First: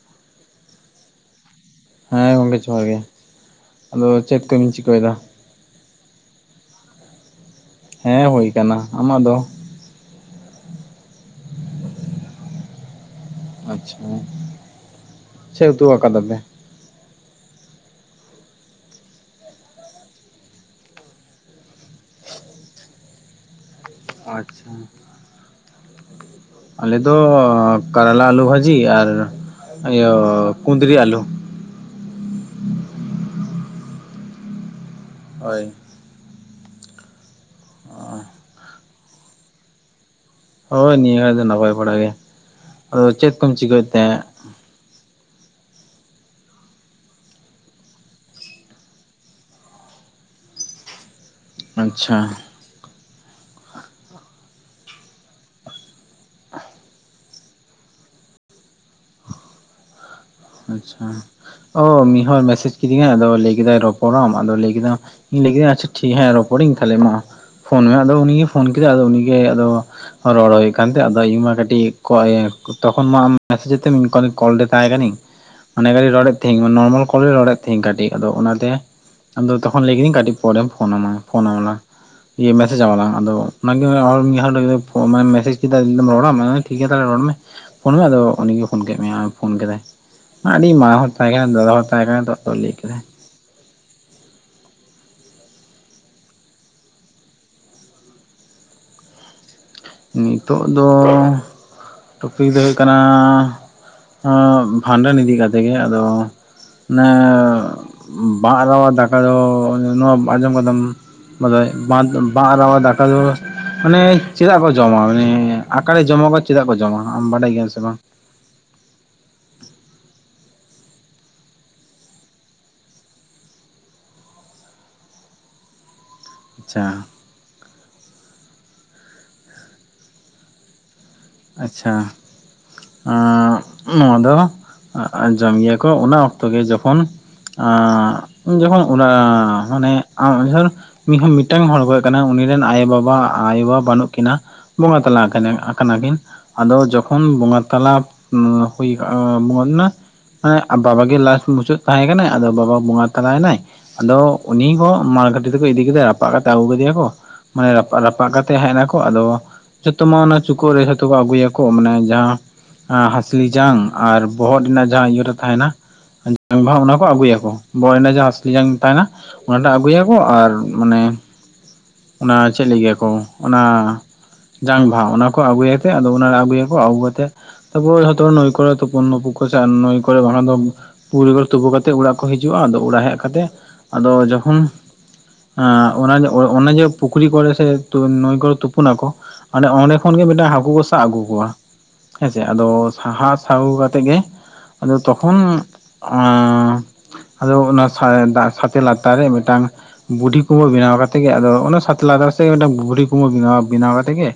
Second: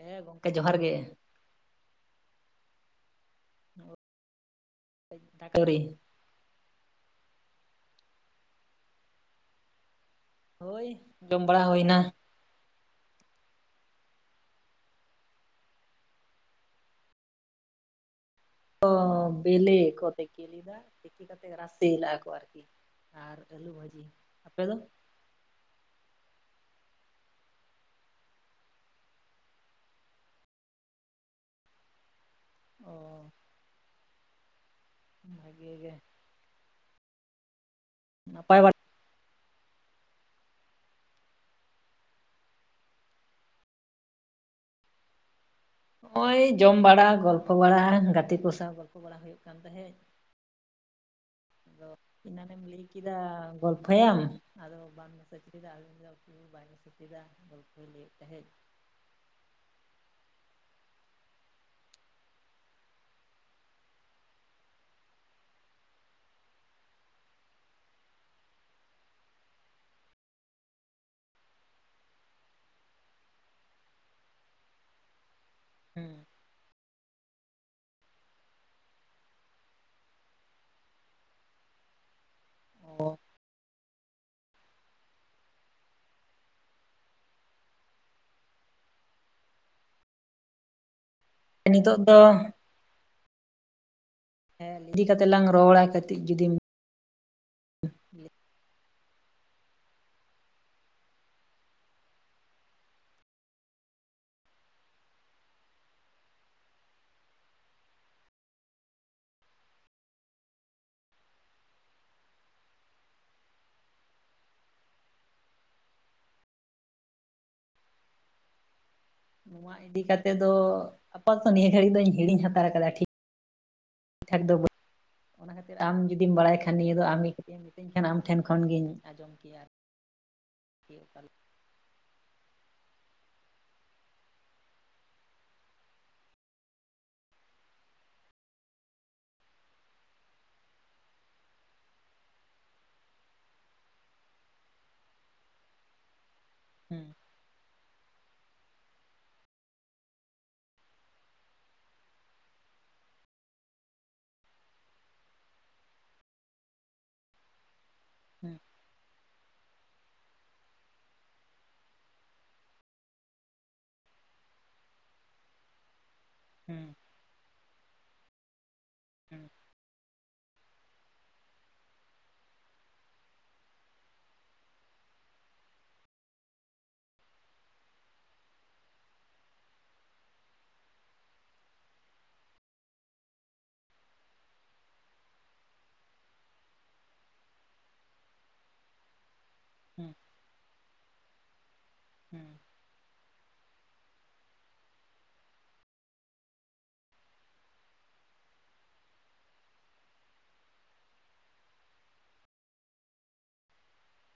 ᱦᱮᱸ ᱜᱚᱝᱠᱮ ᱡᱚᱦᱟᱨ ᱜᱮ ᱦᱮᱸ ᱜᱚᱝᱠᱮ ᱡᱚᱦᱟᱨ ᱜᱮ ᱟᱫᱚ ᱪᱮᱫ ᱠᱚᱵᱤᱱ ᱪᱤᱠᱟᱹᱭᱮᱫᱟ [unintelligible] ᱦᱮᱸ ᱦᱳᱭ ᱠᱟᱱᱟ ᱟᱢᱟᱜ ᱫᱚ ᱦᱳᱭ ᱡᱚᱢ ᱵᱟᱲᱟ ᱦᱩᱭᱱᱟ ᱟᱪᱪᱷᱟ ᱪᱮᱫ ᱩᱛᱩ ᱟᱠᱟᱫᱟ ᱯᱮ ᱚ ᱵᱮᱞᱮ ᱠᱚ ᱛᱮᱠᱮ ᱞᱮᱫᱟ ᱛᱮᱠᱮ ᱠᱟᱛᱮᱜ ᱨᱟᱥᱮ ᱞᱮ-ᱟᱠᱚ ᱟᱨᱠᱤ ᱟᱨ ᱟᱹᱞᱩ ᱵᱷᱟᱹᱡᱤ ᱟᱯᱮ ᱟᱪᱪᱷᱟ ᱫᱚ ᱟᱞᱮ ᱫᱚ ᱠᱚᱨᱚᱞᱟ ᱟᱞᱩ ᱵᱷᱟᱹᱡᱤ ᱟᱨ ᱤᱭᱟᱹ ᱠᱩᱱᱫᱽᱨᱤ ᱟᱞᱩ ᱚ ᱦᱳᱭ ᱵᱷᱟᱜᱮ ᱜᱮ ᱱᱟᱯᱟᱭ ᱵᱟᱲᱟ ᱦᱳᱭ ᱱᱤᱭᱟᱹ ᱜ [unintelligible] ᱫᱚ ᱱᱟᱯᱟᱭ ᱵᱟᱲᱟ ᱜᱮ ᱟᱫᱚ ᱪᱮᱫ ᱠᱚᱢ ᱪᱤᱠᱟᱹᱭᱮᱫ ᱛᱟᱦᱮᱸᱫ ᱱᱚᱜ ᱚᱚᱭ ᱡᱚᱢ ᱵᱟᱲᱟ ᱜᱚᱞᱯᱚ ᱵᱟᱲᱟ ᱜᱟᱛᱮ ᱠᱚ ᱥᱟᱶ ᱜᱚᱞᱯᱚ ᱵᱟᱲᱟ ᱦᱩᱭᱩᱜ ᱠᱟᱱ ᱛᱟᱦᱮᱸᱫ ᱳ ᱟᱪᱪᱷᱟ ᱮᱱᱟᱝ ᱮᱢ ᱞᱟ. ᱭ ᱪᱮᱫᱟ ᱜᱚᱞᱯᱷᱟᱭᱟᱢ ᱟᱫᱚ ᱵᱟᱢ ᱢᱮᱥᱮᱡ ᱞᱮᱫᱟ ᱟᱫᱚᱧ ᱞᱮᱫᱟ ᱵᱟᱭ ᱢᱮᱥᱮᱡ ᱮᱫᱟ ᱜᱚᱞᱯᱷᱚᱭ ᱞᱟᱹᱭᱮᱫ ᱛᱟᱦᱮᱸᱫ ᱟᱪᱪᱷᱟ ᱚ ᱢᱤᱫ ᱦᱚᱲ ᱢᱮᱥᱮᱮᱡ ᱠᱤᱫᱤᱧᱟᱭ ᱟᱫᱚ ᱞᱟᱹᱭ ᱠᱮᱫᱟᱭ ᱨᱚᱯᱚᱲᱟᱢ ᱟᱫᱚ ᱞᱟᱹᱭ ᱠᱮᱫᱟ ᱞᱟᱹᱭ ᱠᱮᱫᱟᱹᱧ ᱟᱪᱪᱷᱟ ᱴᱷᱤᱠ ᱦᱮᱸ ᱨᱚᱯᱚᱲᱤᱧ ᱛᱟᱦᱞᱮ ᱢᱟ ᱯᱷᱳᱱ ᱢᱮ ᱟᱫᱚ ᱩᱱᱤᱜᱮ ᱯᱷᱳᱱ ᱠᱮᱫᱟᱭ ᱟᱫᱚ ᱩᱱᱤᱜᱮ ᱟᱫᱚ ᱨᱚᱲ ᱦᱩᱭᱩᱜ ᱠᱟᱱᱟ ᱛᱟᱦᱮᱫ ᱟᱫᱚ ᱤᱧ ᱢᱟ ᱠᱟᱹᱴᱤᱡ ᱛᱚᱠᱷᱚᱱ ᱢᱟ ᱟᱢ ᱢᱮᱥᱮᱡ ᱛᱮ [unintelligible] ᱠᱚᱞ ᱨᱮ ᱛᱟᱦᱮᱸ ᱠᱟᱱᱟᱹᱧ ᱟᱰᱤᱜᱷᱟᱲᱤᱡ ᱦᱩᱸ ᱨᱚᱲᱮᱫ ᱛᱟᱦᱮᱸᱦᱤᱧ ᱱᱚᱨᱢᱟᱞ ᱠᱚᱞᱨᱮᱧ ᱨᱚᱲᱮᱫ ᱛᱮᱦᱤᱧ ᱠᱟᱹᱴᱤᱡ ᱟᱫᱚ ᱚᱱᱟᱛᱮ ᱟᱫᱚ ᱛᱚᱠᱷᱚᱱ ᱞᱟᱹᱭ ᱠᱤᱫᱤᱧ ᱠᱟᱹᱴᱤᱡ ᱯᱚᱨᱮᱢ ᱯᱷᱳᱱᱟ ᱟᱢᱟ ᱯᱷᱳᱱ ᱟᱢ ᱞᱟᱝ ᱤᱭᱟᱹ ᱚ ᱢᱮᱥᱮᱮᱡᱟᱞᱟᱝ ᱟᱫᱚ ᱚᱱᱟᱜᱮ ᱦᱚᱲ ᱢᱤᱫ ᱦᱚᱲ ᱯᱷᱚ ᱢᱟᱱᱮ ᱢᱮᱥᱡᱽ ᱠᱮᱫᱟᱢ ᱨᱚᱲᱟᱢ ᱴᱷᱤᱠ ᱜᱮᱭᱟ ᱛᱟᱦᱚᱞᱮ ᱨᱚᱲ ᱢᱮ ᱯᱷᱳᱱ ᱢᱮ ᱟᱫᱚ ᱩᱱᱤᱜ ᱯᱷᱱ ᱠᱮᱫ ᱢᱮᱭᱟ ᱯᱷᱳᱱ ᱠᱮᱫᱟᱭ ᱟᱹᱰᱤ ᱢᱟᱨᱟᱝ ᱦᱚᱲ ᱛᱟᱦᱮᱸ ᱠᱟᱱᱟ ᱫᱟᱫᱟ ᱦᱚᱲ ᱱᱤᱛᱚᱜ ᱛᱟᱦᱮᱸ ᱫᱚ ᱠᱟᱱᱟ ᱛ ᱞᱟᱹᱭ ᱠᱮᱫᱟᱭ ᱦᱮᱸ [inaudible] ᱤᱫᱤ ᱠᱟᱛᱮᱜ ᱞᱟᱝ ᱨᱚᱲᱟ ᱠᱟᱹᱴᱤᱡ ᱡᱩᱫᱤᱢ ᱱᱤᱛᱳ ᱫᱚ ᱴᱚᱯᱤᱠ ᱫᱚ ᱦᱩᱭᱩᱜ ᱠᱟᱱᱟ ᱵᱷᱷᱟᱸᱰᱟᱱ ᱤᱫᱤ ᱠᱟᱛᱮᱮᱫ ᱜᱮ ᱟᱫᱚ ᱚᱱᱮ ᱵᱟᱝᱟᱜ [unintelligible] ᱟᱨᱣᱟ ᱫᱟᱠᱟ ᱫᱚ ᱱᱚᱣᱟ ᱟᱸᱡᱚᱢ ᱠᱟᱫᱟᱢ ᱢᱟᱱᱮ ᱵᱟᱸᱫ ᱵᱟᱸᱜ ᱨᱟᱣᱟ ᱫᱟᱠᱟ ᱫᱚ ᱢᱟᱱᱮ ᱪᱮᱫᱟᱜ ᱵᱚ ᱡᱚᱢᱟ ᱢᱟᱱᱮ ᱟᱠᱟᱭ ᱡᱚᱢᱚᱠᱟ ᱪᱮᱫᱟᱜ ᱠᱚ ᱡᱚᱢᱟ ᱟᱢ ᱵᱟᱰᱟᱭ ᱜᱮᱭᱟᱢ ᱥᱮ ᱵᱟᱝ ᱱᱚᱣᱟ ᱤᱫᱤᱠ ᱠᱟᱛᱮ ᱫᱚ ᱟᱯᱟᱛᱚᱛᱚ ᱱᱤᱭᱟᱹ ᱜᱷᱟᱹᱲᱤᱡ ᱫᱚᱧ ᱦᱤᱲᱤᱧ ᱦᱟᱛᱟᱲ ᱟᱠᱟᱫᱟ ᱴᱷᱤᱠ ᱴᱷᱤᱠ ᱴᱷᱟᱠ ᱫᱚ [inaudible] ᱚᱱᱟ ᱠᱷᱟᱹᱛᱤᱨ ᱟᱢ ᱡᱩᱫᱤᱢ ᱵᱟᱲᱟᱭ ᱠᱷᱟᱱ ᱟᱪᱪᱷᱟ ᱱᱤᱭᱟᱹ ᱫᱚ ᱟᱢᱤ ᱪᱮᱫ ᱮᱢ ᱢᱤᱛᱟᱹᱧ ᱠᱟᱱᱟ ᱟᱢ ᱴᱷᱮᱱ ᱠᱷᱚᱱ ᱜᱤᱧ ᱟᱸᱡᱚᱢ ᱠᱮᱭᱟ [inaudible] ᱟᱨᱠᱤ ᱚᱠᱟᱞᱮᱠᱟ ᱟᱪᱪᱷᱟ ᱱᱚᱣᱟ ᱫᱚ ᱡᱚᱢ ᱜᱮᱭᱟ ᱠᱚ ᱚᱱᱟ ᱚᱠᱛᱚ ᱜᱮ ᱡᱚᱠᱷᱚᱱ ᱟ ᱡᱚᱠᱷᱚᱱ ᱚᱱᱟ ᱢᱟᱱᱮ ᱟᱢ [inaudible] [inaudible] ᱢᱤᱫᱴᱟᱝ ᱦᱚᱲ ᱚᱠᱚᱭ ᱠᱟᱱᱟᱭ ᱩᱱᱤ ᱨᱮᱱ ᱟᱭᱳᱼᱵᱟᱵᱟ ᱟᱭᱳᱵᱟ ᱵᱟᱹᱱᱩᱜ ᱠᱤᱱᱟᱹ ᱵᱚᱸᱜᱟ ᱛᱟᱞᱟ ᱟᱠᱟᱱᱟ ᱟᱠᱟᱱᱟ ᱠᱤᱱ ᱟᱫᱚ ᱦᱩᱸ ᱡᱚᱠᱷᱚᱱ ᱵᱚᱸᱜᱟ ᱛᱟᱞᱟ ᱦᱩᱭ ᱢᱚᱱᱱᱟ [unintelligible] ᱵᱟᱵᱟ ᱜᱮ ᱞᱟᱥ ᱢᱩᱪᱟᱹᱫ ᱛᱟᱦᱮᱸ ᱠᱟᱱᱟᱭ ᱟᱫᱚ ᱵᱟᱵᱟ ᱵᱚᱸᱜᱟ ᱛᱟᱞᱟᱭ ᱮᱱᱟᱭ ᱟᱫᱚ ᱩᱱᱤ ᱦᱚ ᱢᱟᱲ ᱜᱷᱟᱴᱤ ᱛᱮᱠᱚ ᱤᱫᱤ ᱠᱮᱫᱮᱭᱟ ᱨᱟᱯᱟᱜ ᱠᱟᱛᱮ ᱟᱹᱜᱩ ᱠᱮᱫᱮᱭᱟ ᱠᱚ ᱢᱟᱱᱮ ᱨᱟᱯᱟᱜ ᱨᱟᱯᱟᱜ ᱦᱩᱸ ᱠᱟᱛᱮᱜ ᱦᱮᱡ ᱱᱟᱠᱚ ᱟᱫᱚ ᱡᱚᱛᱚ ᱢᱟ ᱚᱱᱟ ᱪᱩᱠᱟᱹᱜ ᱨᱮ ᱛᱳ ᱠᱚ ᱟᱹᱜᱩᱭᱟᱠᱚ ᱢᱟᱱᱮ ᱡᱟᱦᱟᱸ ᱦᱟᱹᱥᱞᱤ ᱡᱟᱝ ᱟᱨ ᱵᱚᱦᱚᱜ ᱴᱷᱮᱱᱟᱜ ᱡᱟᱦᱟᱸ ᱤᱭᱮ ᱴᱟᱜ ᱛᱟᱦᱮᱱᱟ ᱦᱩᱸ ᱚᱱᱟ ᱠᱚ ᱟᱹᱜᱩᱭᱟᱠᱚ ᱵᱚᱦᱚᱜ ᱨᱮᱱᱟᱜ ᱡᱟᱦᱟᱸ ᱦᱟᱹᱥᱞᱤ ᱡᱟᱝ ᱛᱟᱦᱮᱱᱟ ᱦᱩᱸ ᱚᱱᱟᱴᱟᱜ ᱟᱹᱜᱩᱭᱟᱠᱚ ᱟᱨ ᱢᱟᱱᱮ ᱚᱱᱟ ᱪᱮᱫ ᱞᱟ. ᱭ ᱜᱮᱭᱟ ᱠᱚ ᱚᱱᱟ ᱡᱟᱝ ᱵᱟᱦᱟ ᱚᱱᱟ ᱠᱚ ᱟᱹᱜᱩᱭᱟ ᱛᱮᱜ ᱚᱱᱟ ᱟᱹᱜᱩᱭᱟᱠᱚ ᱟᱹᱜᱩ ᱠᱟᱛᱮᱮᱫ ᱛᱚᱯᱳ ᱢᱟ ᱡᱷᱚᱛᱚ ᱱᱚ. ᱭ ᱠᱚᱨᱮ ᱛᱚᱯᱳᱱ ᱢᱟ ᱵᱟᱠᱩ ᱪᱟᱜ ᱟ ᱱᱚᱹᱭ ᱠᱚᱨᱮ ᱵᱟᱝᱠᱷᱟᱱ ᱫᱚ ᱯᱩᱨᱤ [unintelligible] ᱛᱳᱯᱩ ᱠᱟᱛᱮᱮᱫ ᱚᱲᱟᱜ ᱠᱚ ᱦᱤᱡᱩᱜᱼᱟ ᱟᱫᱚ ᱚᱲᱟᱜ ᱦᱮᱡ ᱠᱟᱛᱮ ᱟᱫᱚ ᱡᱚᱠᱷᱚᱱ ᱚᱱᱟ ᱡᱮ ᱚᱱᱮ ᱡᱮ ᱯᱩᱠᱷᱨᱤ ᱠᱚᱨᱮ ᱥᱮ ᱛᱚ ᱱᱟᱹᱭ ᱠᱚᱨᱮ ᱛᱩᱯᱩ ᱱᱟᱠᱚ ᱟᱵᱮ ᱚᱸᱰᱮ ᱦᱩᱸ ᱠᱷᱚᱱ ᱜᱮ ᱢᱤᱜᱴᱟᱝ ᱦᱟᱹᱠᱩ ᱠᱚ ᱥᱟᱵ ᱟᱹᱜᱩ ᱠᱚᱣᱟ ᱦᱮᱸᱥᱮ ᱦᱩᱸ ᱟᱫᱚ ᱥᱟᱦᱟᱥ ᱥᱟᱵ ᱟᱜᱩ ᱠᱟᱛᱮᱜ ᱜᱮ ᱟᱫᱚ ᱛᱚᱠᱷᱚᱱ ᱟᱫᱚ ᱚᱱᱟ ᱥᱟᱜ ᱮ ᱫᱟᱜ ᱥᱟᱛᱮ ᱞᱟᱛᱟᱨ ᱨᱮ ᱢᱤᱜᱴᱟᱝ ᱵᱩᱰᱷᱤ ᱠᱩᱢᱵᱷᱟᱹ ᱵᱮᱱᱟᱣ ᱠᱟᱛᱮ ᱜᱮ ᱟᱫᱚ ᱚᱱᱟ ᱥᱟᱛᱮ ᱞᱟᱛᱟᱨ ᱥᱮᱜ ᱨᱮᱫᱚ ᱵᱩᱰᱷᱤ ᱠᱩᱢᱵᱷᱟᱹ ᱵᱮᱱᱟᱣ ᱵᱮᱱᱟᱣ ᱟᱛᱮ ᱜᱮ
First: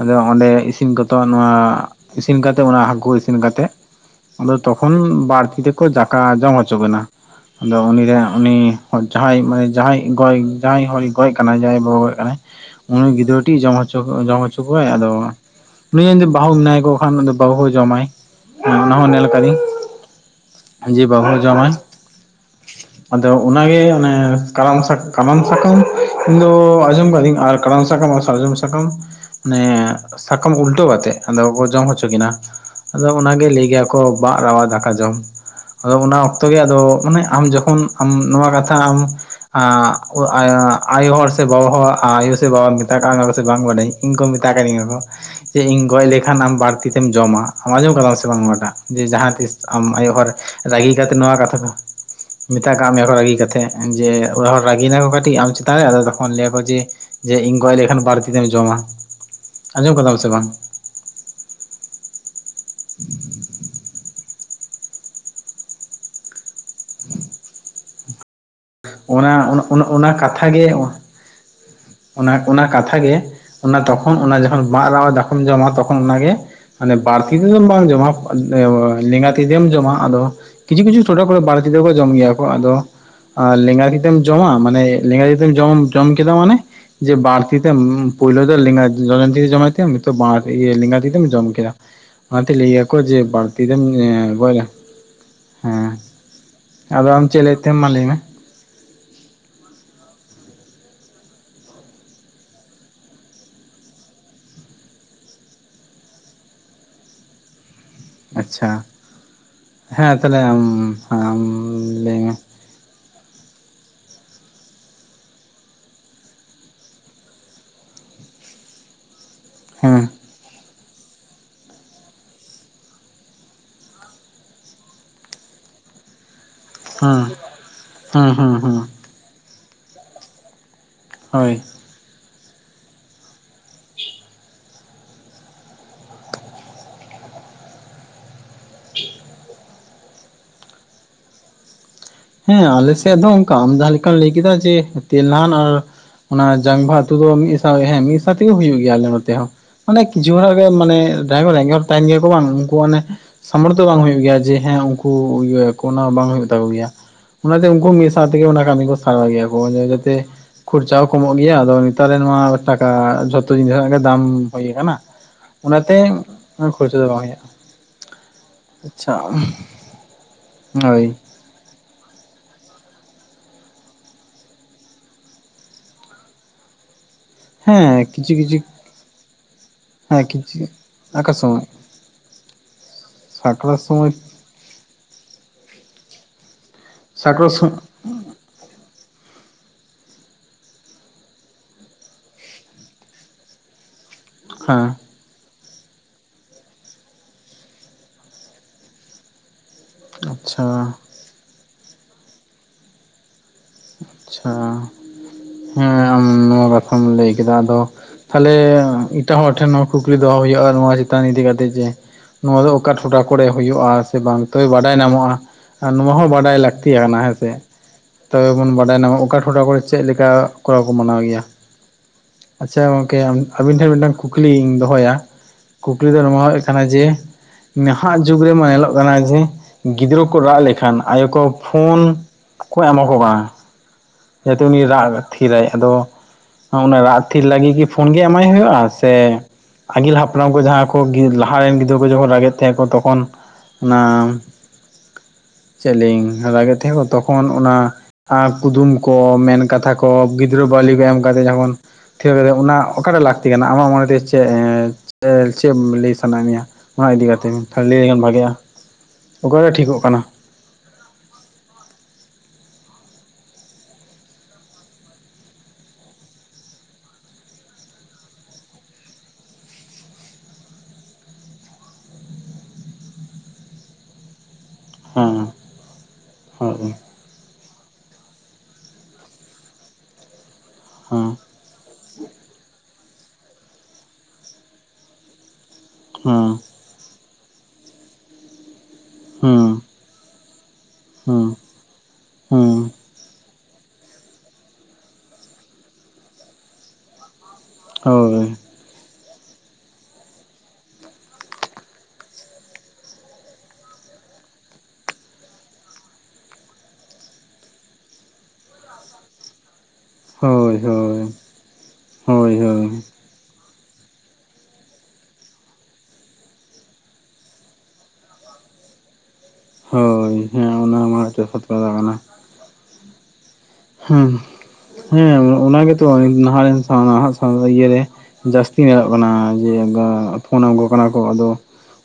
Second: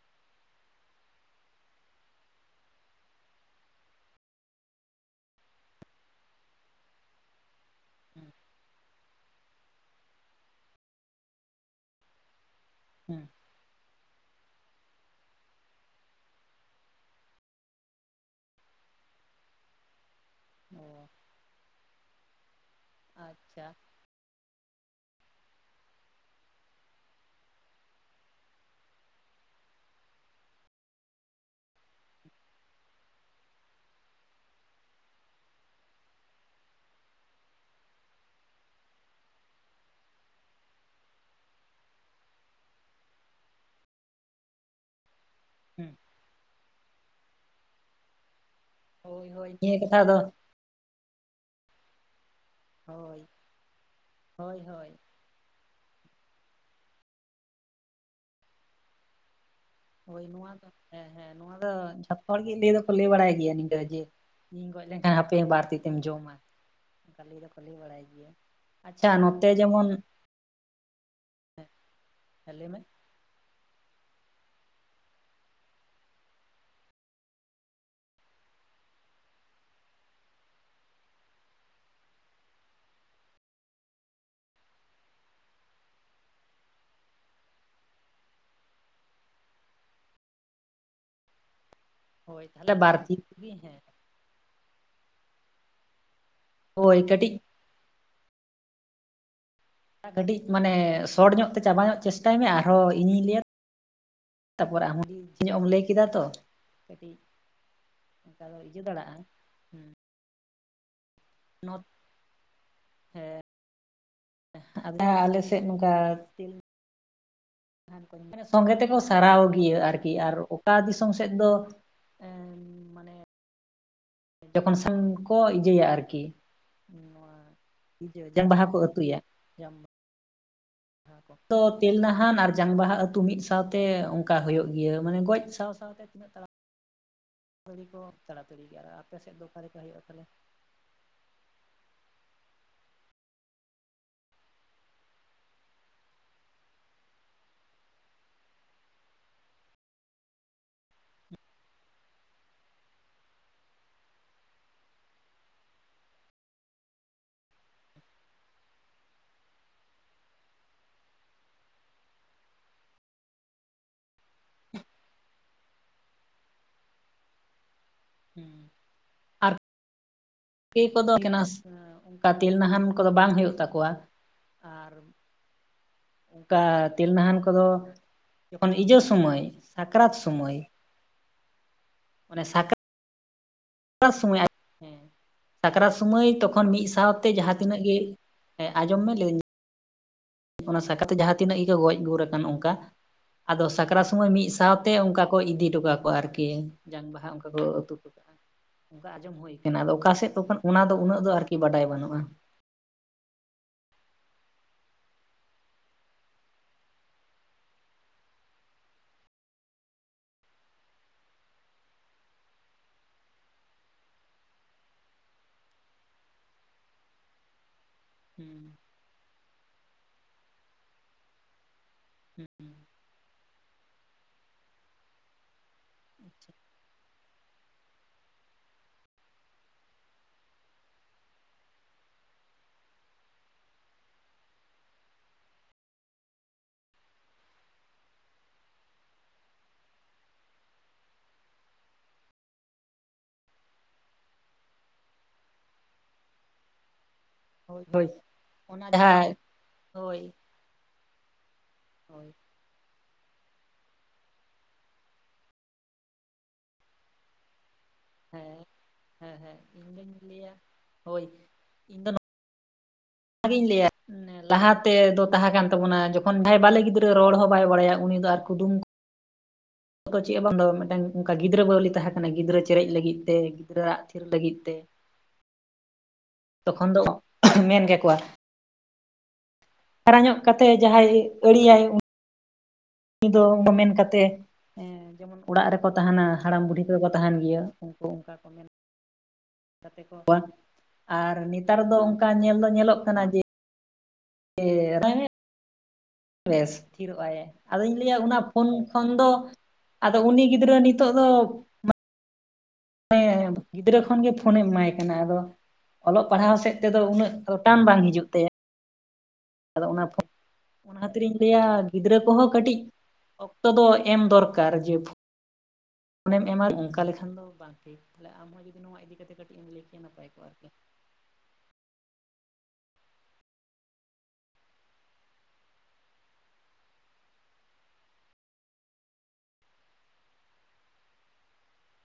ᱟᱫᱚ ᱚᱸᱰᱮ ᱤᱥᱤᱱ ᱠᱚᱛᱚ ᱱᱚᱣᱟ ᱤᱥᱤᱱ ᱠᱟᱛᱮᱜ ᱚᱱᱟ ᱦᱟᱹᱠᱩ ᱤᱥᱤᱱ ᱠᱟᱛᱮ ᱟᱫᱚ ᱛᱚᱠᱷᱚᱱ ᱵᱟᱨ ᱛᱤ ᱛᱮᱠᱚ ᱡᱟᱠᱟ ᱡᱚᱢ ᱦᱚᱪᱚ ᱵᱤᱱᱟ ᱟᱫᱚ ᱩᱱᱤ ᱜᱮ ᱦᱩᱸ ᱩᱱᱤ ᱡᱟᱦᱟᱸᱭ ᱢᱟᱭ ᱡᱟᱦᱟᱸᱭ ᱜᱚᱡ ᱡᱟᱦᱟᱸᱭ ᱦᱚᱲ ᱮ ᱜᱚᱡ ᱠᱟᱱᱟᱭ ᱡᱟᱦᱟᱸᱭ ᱵᱟᱵᱟ ᱜᱚᱡ ᱠᱟᱱᱟᱭ ᱩᱱᱤ ᱦᱩᱸ ᱜᱤᱫᱽᱨᱟᱹᱴᱤᱡ ᱡᱚᱢ ᱦᱚᱪᱚ ᱡᱚᱢ ᱦᱚᱪᱚ ᱠᱚᱣᱟᱭ ᱟᱫᱚ ᱱᱩᱭᱤᱡ ᱡᱩᱫᱤ ᱵᱟᱹᱦᱩ ᱢᱮᱱᱟᱭ ᱠᱚ ᱠᱷᱟᱱ ᱵᱟᱹᱦᱩ ᱦᱚᱭ ᱡᱚᱢᱟᱭ ᱚᱱᱟ ᱦᱚᱸ ᱱᱮᱞ ᱠᱟᱹᱫᱤᱧ ᱚ ᱟᱹᱡᱤᱜ ᱵᱟᱹᱦᱩᱦᱚᱭ ᱡᱚᱢᱟᱭ ᱟᱫᱚ ᱚᱱᱟ ᱟᱪᱪᱷᱟ ᱜᱮ ᱚᱱᱮ ᱠᱟᱨᱟᱢ ᱥᱟᱠ ᱠᱟᱢᱟᱱ ᱥᱟᱠᱟᱢ ᱤᱧ ᱫᱚ ᱟᱸᱡᱚᱢ ᱠᱟᱹᱫᱤᱧ ᱟᱨ ᱠᱟᱨᱟᱢ ᱥᱟᱠᱟᱢ ᱟᱨ ᱥᱟᱨᱡᱚᱢ ᱥᱟᱠᱟᱢ ᱢᱟᱱᱮ ᱥᱟᱠᱟᱢ ᱩᱞᱴᱟᱹᱣ ᱟᱛᱮᱜ ᱟᱫᱚ ᱠᱚ ᱡᱚᱢ ᱦᱚᱪᱚ ᱠᱤᱱᱟ ᱟᱫᱚ ᱚᱱᱟ ᱜᱮ ᱞᱟᱹᱭ ᱠᱮᱜ ᱟ ᱠᱚ ᱵᱟᱜ ᱨᱟᱣᱟ ᱫᱟᱠᱟ ᱡᱚᱢ ᱟᱫᱚ ᱚᱱᱟ ᱚᱠᱛᱚ ᱜᱮ ᱟᱫᱚ ᱢᱟᱱᱮ ᱟᱢ ᱡᱚᱠᱷᱚᱱ ᱟᱢ ᱱᱚᱣᱟ ᱠᱟᱛᱷᱟ ᱟᱢ ᱟᱭᱳ ᱦᱚᱲ ᱥᱮ ᱵᱟᱵᱟ ᱦᱚᱲ ᱟᱭᱳ ᱥᱮ ᱵᱟᱵᱟ ᱢᱮᱛᱟᱠᱟᱜ ᱢᱮᱭᱟ ᱠᱚ ᱥᱮ ᱵᱟᱝ ᱵᱟᱰᱟᱭᱤᱧ ᱤᱧ ᱠᱚ ᱢᱮᱛᱟ ᱠᱟᱹᱫᱤᱧᱟ ᱠᱚ ᱡᱮ ᱤᱧ ᱦᱩᱸ ᱜᱚᱡ ᱞᱮᱠᱷᱟᱱ ᱟᱢ ᱵᱟᱨ ᱛᱤ ᱛᱮᱢ ᱡᱚᱢᱟ ᱟᱢ ᱟᱸᱡᱚᱢ ᱠᱟᱫᱟᱢ ᱥᱮ ᱵᱟᱝ ᱱᱚᱣᱟ ᱴᱟᱜ ᱡᱮ ᱦᱳᱭ ᱡᱟᱦᱟᱸ ᱦᱳᱭ ᱛᱤᱥ ᱱᱤᱭᱟᱹ ᱟᱢ ᱠᱟᱛᱷᱟ ᱟᱭᱳ ᱫᱚ ᱦᱚᱲ ᱨᱟᱹᱜᱤ ᱠᱟᱛᱮ ᱱᱚᱣᱟ ᱠᱟᱛᱷᱟ ᱠᱚ ᱢᱮᱛᱟ ᱠᱟᱜ ᱢᱮᱭᱟ ᱠᱚ ᱦᱳᱭ ᱨᱟᱹᱜᱤ ᱠᱟᱛᱮ ᱡᱮ ᱚᱲᱟᱜ ᱦᱳᱭ ᱦᱚᱲ ᱨᱟᱹᱜᱤ ᱦᱳᱭ ᱱᱟᱠᱚ ᱠᱟᱹᱴᱤᱡ ᱟᱢ ᱪᱮᱛᱟᱱ ᱨᱮ ᱟᱫᱚ ᱛᱚᱠᱷᱚᱱ ᱞᱟᱹᱭᱟ ᱠᱚ ᱡᱮ ᱡᱮ ᱤᱧ ᱜᱚᱡ ᱞᱮᱠᱷᱟᱱ ᱵᱟᱨ ᱛᱤᱛᱮᱢ ᱡᱚᱢᱟ ᱾ ᱦᱳᱭ ᱱᱚᱣᱟ ᱫᱚ ᱦᱮᱸ ᱦᱮᱸ ᱱᱚᱣᱟ ᱫᱚ ᱡᱷᱚᱛᱚ ᱦᱚᱲ ᱜᱮ ᱞᱟᱹᱭ ᱫᱚᱠᱚ ᱞᱟᱹᱭ ᱵᱟᱲᱟᱭ ᱜᱮᱭᱟ ᱱᱤᱝᱠᱟᱹ ᱡᱮ ᱤᱧᱤᱧ ᱜᱚᱡ ᱞᱮᱱᱠᱷᱟᱱ ᱦᱟᱯᱮ ᱵᱟᱨ ᱛᱤ ᱛᱮᱢ ᱡᱚᱢᱟ ᱱᱚᱝᱠᱟ ᱞᱟᱹᱭ ᱫᱚ ᱠᱚ ᱞᱟᱹᱭ ᱵᱟᱲᱟᱭ ᱜᱮᱭᱟ ᱾ ᱟᱪᱪᱷᱟ ᱚᱱᱟ ᱱᱚᱛᱮ ᱡᱮᱢᱚᱱ ᱚᱱᱟ ᱠᱟᱛᱷᱟ ᱜᱮ ᱚᱱᱟ ᱚᱱᱟ ᱞᱟᱹᱭ ᱢᱮ ᱠᱟᱛᱷᱟ ᱜᱮ ᱚᱱᱟ ᱛᱚᱠᱷᱚᱱ ᱚᱱᱟ ᱡᱚᱠᱷᱚᱱ ᱢᱟᱜ ᱨᱟᱣᱟᱜ ᱫᱟᱠᱟᱢ ᱡᱚᱢᱟ ᱛᱚᱠᱷᱚᱱ ᱚᱱᱟ ᱜᱮ ᱢᱟᱱᱮ ᱵᱟᱹᱨᱛᱤ ᱛᱮᱫᱚ ᱵᱟᱢ ᱡᱚᱢᱟ ᱞᱮᱸᱜᱟ ᱛᱤ ᱛᱮᱜᱮᱢ ᱡᱚᱢᱟ ᱟᱫᱚ ᱠᱤᱪᱷᱩ ᱠᱤᱪᱷᱩ ᱴᱚᱴᱷᱟ ᱠᱚᱨᱮ ᱵᱟᱨᱛᱤ ᱛᱮᱜᱮ ᱠᱚ ᱡᱚᱢ ᱜᱮᱭᱟ ᱠᱚ ᱟᱫᱚ ᱟᱨ ᱞᱮᱸᱜᱟ ᱛᱤ ᱛᱮᱢ ᱡᱚᱢᱟ ᱢᱟᱱᱮ ᱞᱮᱸᱜᱟ ᱛᱤ ᱛᱮᱢ ᱡᱚᱢᱟᱢ ᱡᱚᱢ ᱠᱮᱫᱟ ᱢᱟᱱᱮ ᱡᱮ ᱵᱟᱨ ᱛᱤ ᱛᱮᱢ ᱯᱚᱭᱞᱳ ᱫᱚ ᱞᱮᱜᱟ ᱡᱚᱡᱚᱢ ᱛᱤ ᱛᱮ ᱡᱚᱢᱮᱜ ᱛᱤᱜ ᱮᱢ ᱱᱤᱛᱚᱜ ᱵᱟᱨ ᱛᱤ ᱜᱮ ᱞᱮᱜᱟ ᱛᱤ ᱛᱮᱢ ᱡᱚᱢ ᱠᱮᱫᱟ ᱚᱱᱟ ᱦᱳᱭ ᱛᱮ ᱛᱟᱦᱚᱞᱮ ᱞᱟᱹᱭᱭᱟᱠᱚ ᱵᱟᱨᱛᱤ ᱡᱮ ᱛᱮᱜᱮ ᱵᱟᱹᱲᱛᱤ ᱦᱮᱸ ᱨᱮᱢ ᱜᱚᱡ ᱡᱟ ᱦᱮᱸ ᱦᱳᱭ ᱟᱫᱚ ᱟᱢ ᱠᱟᱹᱴᱤᱡ ᱪᱮᱜ ᱞᱮᱭᱮᱜ ᱛᱟᱦᱮᱢ ᱢᱟ ᱞᱟᱹᱭ ᱢᱮ ᱾ ᱠᱟᱹᱴᱤᱡ ᱢᱟᱱᱮ ᱥᱚᱴ ᱧᱚᱜ ᱛᱮ ᱪᱟᱵᱟ ᱧᱚᱜ ᱪᱮᱥᱴᱟᱭ ᱢᱮ ᱟᱨᱦᱚᱸ ᱤᱧᱤᱧ ᱞᱟᱹᱭᱟ ᱾ ᱛᱟᱯᱚᱨ ᱟᱢ ᱦᱚᱸ [unintelligible] ᱞᱟᱹᱭ ᱠᱮᱫᱟ ᱛᱚ ᱠᱟᱹᱴᱤᱡ ᱚᱱᱠᱟ ᱫᱚ ᱟᱪᱪᱷᱟ ᱤᱭᱟᱹ ᱫᱟᱲᱮᱭᱟᱜᱼᱟ ᱦᱮᱸ ᱛᱟᱦᱚᱞᱮ ᱟᱢ ᱟᱢ ᱱᱚᱛ ᱞᱟᱹᱭ ᱢᱮ ᱦᱮᱸ ᱟᱫᱷᱟ ᱟᱞᱮ ᱥᱮᱜ ᱱᱚᱝᱠᱟ ᱢᱟᱱᱮ ᱥᱚᱸᱜᱮ ᱛᱮᱠᱚ ᱥᱟᱨᱟᱣ ᱜᱮᱭᱟ ᱦᱮᱸ ᱟᱨ ᱠᱤ ᱟᱨ ᱜᱚᱴᱟ ᱫᱤᱥᱚᱢ ᱥᱮᱜ ᱫᱚ ᱢᱟᱱᱮ ᱡᱚᱠᱷᱚᱱ ᱥᱟᱝ ᱠᱚ ᱤᱡᱟᱹᱭᱟ ᱟᱨᱠᱤ ᱦᱮᱸ ᱱᱚᱣᱟ ᱤᱡᱟᱹ ᱦᱩᱸ ᱦᱩᱸ ᱡᱟᱝ ᱵᱟᱦᱟ ᱦᱩᱸ ᱠᱚ ᱟᱹᱛᱩᱭᱟ ᱾ ᱡᱟᱢ [unintelligible] ᱱᱚᱣᱟ ᱠᱚ ᱦᱳᱭ ᱛᱚᱫ [unintelligible] ᱛᱮᱞ ᱱᱟᱦᱟᱱ ᱟᱨ ᱡᱟᱝ ᱵᱟᱦᱟ ᱟᱹᱛᱩ ᱢᱤᱫ ᱥᱟᱶᱛᱮ ᱚᱝᱠᱟ ᱦᱳᱭᱳᱜ ᱜᱤᱭᱟᱹ ᱢᱟᱱᱮ ᱜᱚᱡ ᱥᱟᱶ ᱥᱟᱶ ᱛᱮ ᱛᱤᱱᱟᱹᱜ ᱛᱟᱲᱟᱢ ᱟᱹᱰᱤ ᱠᱚ ᱛᱟᱲᱟ ᱛᱟᱹᱲᱤ ᱜᱮᱭᱟ ᱟᱨ ᱟᱯᱮ ᱥᱮᱫ ᱫᱚ ᱚᱠᱟ ᱞᱮᱠᱟ ᱦᱳᱭᱳᱜᱼᱟ ᱛᱟᱦᱚᱞᱮ ᱦᱮᱸ ᱟᱞᱮ ᱥᱮᱫ ᱦᱚᱸ ᱚᱝᱠᱟ ᱟᱢ ᱡᱟᱦᱟᱸ ᱞᱮᱠᱟᱢ ᱞᱟᱹᱭ ᱠᱮᱫᱟ ᱡᱮ ᱛᱮᱞ ᱱᱟᱦᱟᱱ ᱟᱨ ᱚᱱᱟ ᱡᱟᱝ ᱵᱟᱦᱟ ᱟᱹᱛᱩ ᱫᱚ ᱢᱤᱜ ᱥᱟᱶ ᱜᱮ ᱦᱮᱸ ᱢᱤᱜ ᱥᱟᱶ ᱛᱮᱜᱮ ᱦᱩᱭᱩᱜ ᱜᱮᱭᱟ ᱟᱞᱮ ᱱᱚᱛᱮ ᱦᱚᱸ ᱾ ᱢᱟᱱᱮ ᱠᱤᱪᱷᱩ ᱦᱚᱲᱟᱜ ᱜᱮ ᱢᱟᱱᱮ ᱡᱟᱦᱟᱸᱭ ᱠᱚ ᱨᱮᱸᱜᱮᱜ ᱦᱚᱲ ᱛᱟᱦᱮᱱ ᱜᱮᱭᱟ ᱠᱚ ᱵᱟᱝ ᱩᱱᱠᱩ ᱢᱟᱱᱮ ᱥᱟᱢᱚᱨᱛᱷᱚ ᱵᱟᱝ ᱦᱩᱭᱩᱜ ᱜᱮᱭᱟ ᱡᱮ ᱦᱮᱸ ᱩᱱᱠᱩ ᱤᱭᱟᱹ ᱠᱚ ᱚᱱᱟ ᱵᱟᱝ ᱦᱩᱭᱩᱜ ᱛᱟᱠᱚ ᱜᱮᱭᱟ ᱾ ᱚᱱᱟ ᱛᱮ ᱩᱱᱠᱩ ᱢᱤᱜ ᱥᱟᱶᱛᱮ ᱛᱮᱜᱮ ᱚᱱᱟ ᱠᱟᱹᱢᱤ ᱠᱚ ᱥᱟᱨᱟᱣ ᱜᱮᱭᱟ ᱠᱚ ᱡᱟᱛᱮ ᱠᱷᱚᱨᱪᱟ ᱦᱚᱸ ᱠᱚᱢᱚᱜ ᱜᱮᱭᱟ ᱟᱫᱚ ᱱᱮᱛᱟᱨ ᱨᱮᱱ ᱱᱚᱣᱟ ᱴᱟᱠᱟ ᱡᱷᱚᱛᱚ ᱡᱤᱱᱤᱥ ᱨᱮᱱᱟᱜ ᱜᱮ ᱫᱟᱢ ᱦᱳᱭ ᱠᱟᱱᱟ ᱾ ᱚᱱᱟ ᱛᱮ ᱩᱱ ᱠᱷᱚᱨᱪᱟ ᱫᱚ ᱵᱟᱝ ᱦᱳᱭᱳᱜ ᱟ ᱾ ᱦᱩᱸ ᱟᱨ ᱠᱮ ᱦᱳᱭ ᱠᱚᱫᱚ [unintelligible] ᱚᱱᱠᱟ ᱛᱮᱞ ᱱᱟᱦᱟᱱ ᱠᱚᱫᱚ ᱵᱟᱝ ᱦᱩᱭᱩᱜ ᱛᱟᱠᱚᱣᱟ ᱟᱨ ᱚᱱᱠᱟ ᱛᱤᱞᱱᱟᱦᱟᱱ ᱠᱚᱫᱚ ᱦᱮᱸ ᱠᱤᱪᱷᱩ ᱠᱤᱪᱷᱩ ᱡᱚᱠᱷᱚᱱ ᱤᱡᱚᱜ ᱥᱩᱢᱟᱹᱭ ᱥᱟᱠᱨᱟᱛ ᱥᱚᱢᱚᱭ ᱟᱠᱟᱥᱚᱢᱚᱭ ᱚᱱᱮ ᱥᱟᱛ ᱥᱟᱠᱨᱟᱛ ᱥᱚᱢᱚᱭ ᱥᱟᱠᱨᱟᱛ ᱥᱚᱢᱚᱭ ᱦᱮ ᱥᱟᱠᱨᱟᱛ ᱥᱚᱢᱚᱭ ᱛᱚᱠᱷᱚᱱ ᱢᱤᱫ ᱥᱟᱶᱛᱮ ᱥᱟᱠᱨᱟᱛ ᱡᱟᱦᱟᱸ ᱥᱚᱢᱚᱭ ᱛᱤᱱᱟᱹᱜ ᱜᱮ ᱦᱮᱸᱡᱚᱢ ᱢᱮ ᱞᱟᱹᱭ ᱱᱮ ᱚᱱᱟ ᱥᱟᱠᱟᱨᱟᱛᱮ ᱡᱟᱦᱟᱸ ᱛᱤᱱᱟᱹᱜ ᱜᱮᱠᱚ ᱜᱚᱡ ᱜᱩᱨ ᱟᱠᱟᱱ ᱚᱱᱠᱟ ᱟᱫᱚ ᱥᱟᱠᱨᱟᱛ ᱥᱚᱢᱚᱭ ᱢᱤᱫ ᱥᱟᱶᱛᱮ ᱦᱮᱸ ᱚᱱᱠᱟ ᱠᱚ ᱤᱫᱤ ᱦᱚᱴᱚᱠᱟ ᱠᱚᱣᱟ ᱟᱨᱠᱤ ᱡᱟᱝ ᱵᱟᱦᱟ ᱚᱱᱠᱟ ᱠᱚ ᱩᱛᱩ ᱦᱚᱴ ᱠᱟᱜᱼᱟ ᱚᱱᱠᱟ ᱟᱸᱡᱚᱢ ᱦᱩᱭ ᱮᱱᱟ ᱟᱫᱚ ᱚᱠᱟᱥᱮᱫ ᱛᱚᱠᱷ ᱟᱪᱪᱷᱟ ᱚᱱᱟ ᱫᱚ ᱩᱱᱟᱹᱜ ᱫᱚ ᱟᱨᱠᱤ ᱵᱟᱰᱟᱭ ᱵᱟᱹᱱᱩᱜᱼᱟ ᱾ ᱟᱪᱪᱷᱟ ᱦᱮᱸ ᱟᱢ ᱱᱚᱶᱟ ᱠᱟᱛᱷᱟᱢ ᱞᱟᱹᱭ ᱠᱮᱫᱟ ᱟᱫᱚ ᱛᱟᱦᱞᱮ ᱮᱴᱟᱜ ᱦᱚᱲ ᱴᱷᱮᱱ ᱦᱚᱸ ᱠᱩᱠᱞᱤ ᱫᱚᱦᱚ ᱦᱩᱭᱩᱜᱼᱟ ᱱᱚᱶᱟ ᱪᱮᱛᱟᱱ ᱤᱫᱤ ᱠᱟᱛᱮᱜ ᱡᱮ ᱱᱚᱣᱟ ᱫᱚ ᱚᱠᱟ ᱴᱚᱴᱷᱟ ᱠᱚᱨᱮ ᱦᱩᱭᱩᱜᱼᱟ ᱥᱮ ᱵᱟᱝ ᱛᱚᱭ ᱵᱟᱰᱟᱭ ᱧᱟᱢᱚᱜᱼᱟ ᱾ ᱟᱨ ᱱᱚᱣᱟ ᱦᱚᱸ ᱵᱟᱰᱟᱭ ᱞᱟᱹᱠᱛᱤᱭᱟᱱᱟ ᱦᱮᱸ ᱥᱮ ᱾ ᱦᱩᱸ ᱛᱚᱵᱮ ᱵᱚᱱ ᱵᱟᱰᱟᱭ ᱧᱟᱢᱟ ᱚᱠᱟ ᱴᱚᱴᱷᱟ ᱠᱚᱨᱮ ᱪᱮᱫ ᱞᱮᱠᱟ ᱠᱚᱨᱟ ᱠᱚ ᱢᱟᱱᱟᱣ ᱜᱮᱭᱟ ᱾ ᱦᱩᱸ ᱟᱪᱪᱷᱟ ᱜᱚᱝᱠᱮ ᱟᱵᱤᱱ ᱴᱷᱮᱱ ᱢᱤᱫᱴᱟᱝ ᱠᱩᱠᱞᱤᱧ ᱫᱚᱦᱚᱭᱟ? ᱠᱩᱠᱞᱤ ᱫᱚ ᱱᱚᱣᱟ ᱟᱪᱪᱷᱟ ᱦᱩᱭᱩᱜ ᱠᱟᱱᱟ ᱡᱮ ᱱᱟᱦᱟᱜ ᱡᱩᱜᱽ ᱨᱮᱢᱟ ᱧᱮᱞᱚᱜ ᱠᱟᱱᱟ ᱡᱮ ᱜᱤᱫᱽᱨᱟᱹ ᱠᱚ ᱨᱟᱜ ᱞᱮᱠᱷᱟᱱ ᱟᱭᱳ ᱠᱚ ᱯᱷᱳᱱ ᱠᱚ ᱮᱢᱢᱟ ᱠᱚ ᱠᱟᱱᱟ ᱦᱚᱭᱛᱚ ᱩᱱᱤ ᱨᱟᱜ ᱛᱷᱤᱨᱟᱭ ᱟᱫᱚ ᱚᱱᱟ ᱨᱟᱜ ᱛᱷᱤᱨ ᱞᱟᱹᱜᱤᱫ ᱜᱮ ᱯᱷᱳᱱ ᱜᱮ ᱮᱢᱟᱭ ᱦᱩᱭᱩᱜᱼᱟ ᱥᱮ ᱟᱹᱜᱤᱞ ᱦᱟᱯᱲᱟᱢ ᱠᱚ ᱡᱟᱦᱟᱸ ᱠᱚ ᱡᱟᱸᱦᱟᱭ ᱨᱮᱱ ᱜᱤᱫᱽᱨᱟᱹ ᱠᱚ ᱡᱚᱠᱷᱚᱱ ᱨᱟᱜᱮᱫ ᱛᱟᱦᱮᱸ ᱠᱚ ᱛᱚᱠᱷᱚᱱ ᱱᱟ ᱪᱮᱫ ᱞᱤᱭᱟᱹᱧ ᱨᱟᱜᱮᱫ ᱛᱟᱦᱮᱸ ᱠᱚ ᱛᱚᱠᱷᱚᱱ ᱚᱱᱟ ᱦᱳᱭ ᱚᱱᱟ ᱠᱩᱫᱩᱢ ᱠᱚ ᱡᱟᱦᱟᱸ ᱢᱮᱱ ᱠᱟᱛᱷᱟ ᱠᱚ ᱦᱳᱭ ᱜᱤᱫᱽᱨᱟᱹ ᱵᱟᱹᱣᱞᱤ ᱠᱚ ᱮᱢ ᱠᱟᱛᱮ ᱡᱚᱠᱷᱚᱱ ᱦᱳᱭ ᱛᱷᱚ ᱚᱱᱟ ᱚᱠᱟᱨᱮ ᱞᱟᱹᱠᱛᱤ ᱠᱟᱱᱟ ᱟᱢᱟᱜ ᱢᱚᱱᱮᱨᱮ ᱪᱮᱫ ᱪᱮᱫ ᱮᱢ ᱞᱟᱹᱭ ᱥᱟᱱᱟᱭᱮᱫ ᱢᱮᱭᱟ? ᱱᱚᱣᱟ ᱤᱫᱤ ᱠᱟᱛᱮ ᱵᱮ ᱛᱟᱦᱮ ᱞᱟᱹᱭ ᱞᱮᱠᱷᱟᱱ ᱵᱷᱟᱜᱮᱜᱼᱟ ᱦᱮᱸ ᱦᱮᱸ ᱦᱮᱸ ᱚᱠᱟᱨᱮ ᱤᱧ ᱴᱷᱤᱠᱚᱜ ᱠᱟᱱᱟ ᱫᱩᱧ ᱞᱟᱹᱭᱟ ᱦᱳᱭ ᱤᱧ ᱫᱚ ᱵᱧ ᱞᱟᱹᱭᱟ ᱞᱟᱦᱟ ᱛᱮᱫᱚ ᱛᱟᱦᱮᱸ ᱠᱟᱱ ᱛᱟᱵᱚᱱᱟ ᱡᱚᱠᱷᱚᱱ ᱡᱟᱦᱟᱸᱭ ᱵᱟᱞᱮ ᱜᱤᱫᱽᱨᱟᱹ ᱨᱚᱲ ᱦᱚᱸ ᱵᱟᱭ ᱵᱟᱲᱟᱭᱟ ᱩᱱᱤ ᱫᱚ ᱟᱨ ᱠᱩᱫᱩᱢ ᱟ ᱫᱚ ᱪᱮᱫ ᱵᱟᱝ ᱫᱚ ᱢᱤᱫᱴᱟᱝ ᱚᱱᱠᱟ ᱜᱤᱫᱽᱨᱟᱹ ᱵᱟᱹᱣᱞᱤ ᱛᱟᱦᱮᱸ ᱠᱟᱱᱟ ᱜᱤᱫᱽᱨᱟᱹ ᱪᱮᱨᱮᱡ ᱞᱟᱹᱜᱤᱫ ᱛᱮ ᱜᱤᱫᱽᱨᱟᱹ ᱟᱣᱟᱜ ᱛᱷᱤᱨ ᱞᱟᱹᱜᱤᱫ ᱛᱮ ᱦᱮᱸ ᱦᱳᱭ ᱛᱚᱠᱷᱚᱱ ᱫᱚ ᱢᱮᱱ ᱜᱮᱠᱚᱣᱟ ᱦᱟᱨᱟ ᱧᱚᱜ ᱠᱟᱛᱮ ᱡᱟᱦᱟᱸᱭ ᱦᱮᱸ ᱟᱲᱤᱭᱟᱭ ᱩᱱᱤ ᱫᱚ ᱢᱮᱱ ᱠᱟᱛᱮ ᱡᱮᱢᱚᱱ ᱚᱲᱟᱜ ᱨᱮᱠᱚ ᱛᱟᱦᱮᱱᱟ ᱦᱮᱸ ᱦᱟᱲᱟᱢ ᱵᱩᱰᱦᱤ ᱟᱹ ᱠᱚ ᱛᱟᱦᱮᱱ ᱜᱮᱭᱟ ᱩᱱᱠᱩ ᱚᱱᱠᱟ ᱠᱚ ᱢᱮᱱ ᱦᱮᱸ ᱟᱨ ᱦᱮᱸ ᱱᱮᱛᱟᱨ ᱫᱚ ᱚᱱᱠᱟ ᱧᱮᱞ ᱫᱚ ᱦᱮᱸ ᱧᱮᱞᱚᱜ ᱠᱟᱱᱟ ᱡᱮ ᱦ ᱵᱮᱥ ᱛᱷᱤᱨᱚᱜ ᱟᱭ ᱟᱫᱚᱧ ᱞᱟᱹᱭᱟ ᱦᱳᱭ ᱚᱱᱟ ᱯᱷᱳᱱ ᱠᱷᱚᱱ ᱫᱚ ᱟᱫᱚ ᱩᱱᱤ ᱜᱤᱫᱽᱨᱟᱹ ᱱᱤᱛᱚᱜ ᱫᱚ ᱦᱮᱸ ᱜᱤᱫᱽᱨᱟᱹ ᱠᱷᱚᱱᱜᱮ ᱯᱷᱳᱱᱮᱢ ᱮᱢᱟᱭ ᱠᱟᱱᱟ ᱟᱫᱚ ᱚᱞᱚᱜ ᱯᱟᱲᱦᱟᱣ ᱥᱮᱫ ᱛᱮᱫᱚ ᱩᱱᱟᱹᱜ ᱴᱟᱱ ᱵᱟᱝ ᱦᱤᱡᱩᱜ ᱛᱟᱭᱟ ᱟᱫᱚ ᱚᱱᱟ ᱦᱳᱭ ᱚᱱᱟ ᱦᱳᱭ ᱠᱷᱟᱹᱛᱤᱨᱤᱧ ᱞᱟᱹᱭᱟ ᱜᱤᱫᱽᱨᱟᱹ ᱠᱚᱦᱚᱸ ᱦᱳᱭ ᱦᱳᱭ ᱠᱟᱹᱴᱤᱡ ᱚᱠᱛᱚ ᱫᱚ ᱮᱢ ᱫᱚᱨᱠᱟᱨ ᱡᱚ ᱢᱚᱱᱮᱢ ᱮᱢᱟ ᱚᱱᱠᱟ ᱞᱮᱠᱷᱟᱱ ᱫᱚ ᱵᱟᱝ ᱴᱤᱠᱮ ᱟᱢ ᱦᱚᱸ ᱡᱩᱫᱤ ᱱᱚᱣᱟ ᱤᱫᱤ ᱠᱟᱛᱮ ᱠᱟᱹᱴᱤᱡ ᱮᱢ ᱞᱮ ᱠᱮᱭᱟ ᱱᱟᱯᱟᱭ ᱦᱮᱸ ᱠᱚᱜᱼᱟ ᱟᱨᱠᱤ ᱦᱮᱸ ᱚᱱᱟᱨᱮᱱᱟᱜ ᱥᱚᱛ ᱠᱟ ᱠᱟᱱᱟ ᱦᱮᱸ ᱦᱮᱸ ᱚᱱᱟ ᱜᱮ ᱛ ᱦ ᱤᱱᱥᱟᱱ ᱤᱭᱟᱹ ᱨᱮ ᱡᱟᱹᱥᱛᱤ ᱧᱮᱞᱚᱜ ᱠᱟᱱᱟ ᱡᱮ ᱯᱷᱳᱱ ᱟᱜᱩ ᱠᱟᱱᱟ ᱠᱚ ᱟᱫᱚ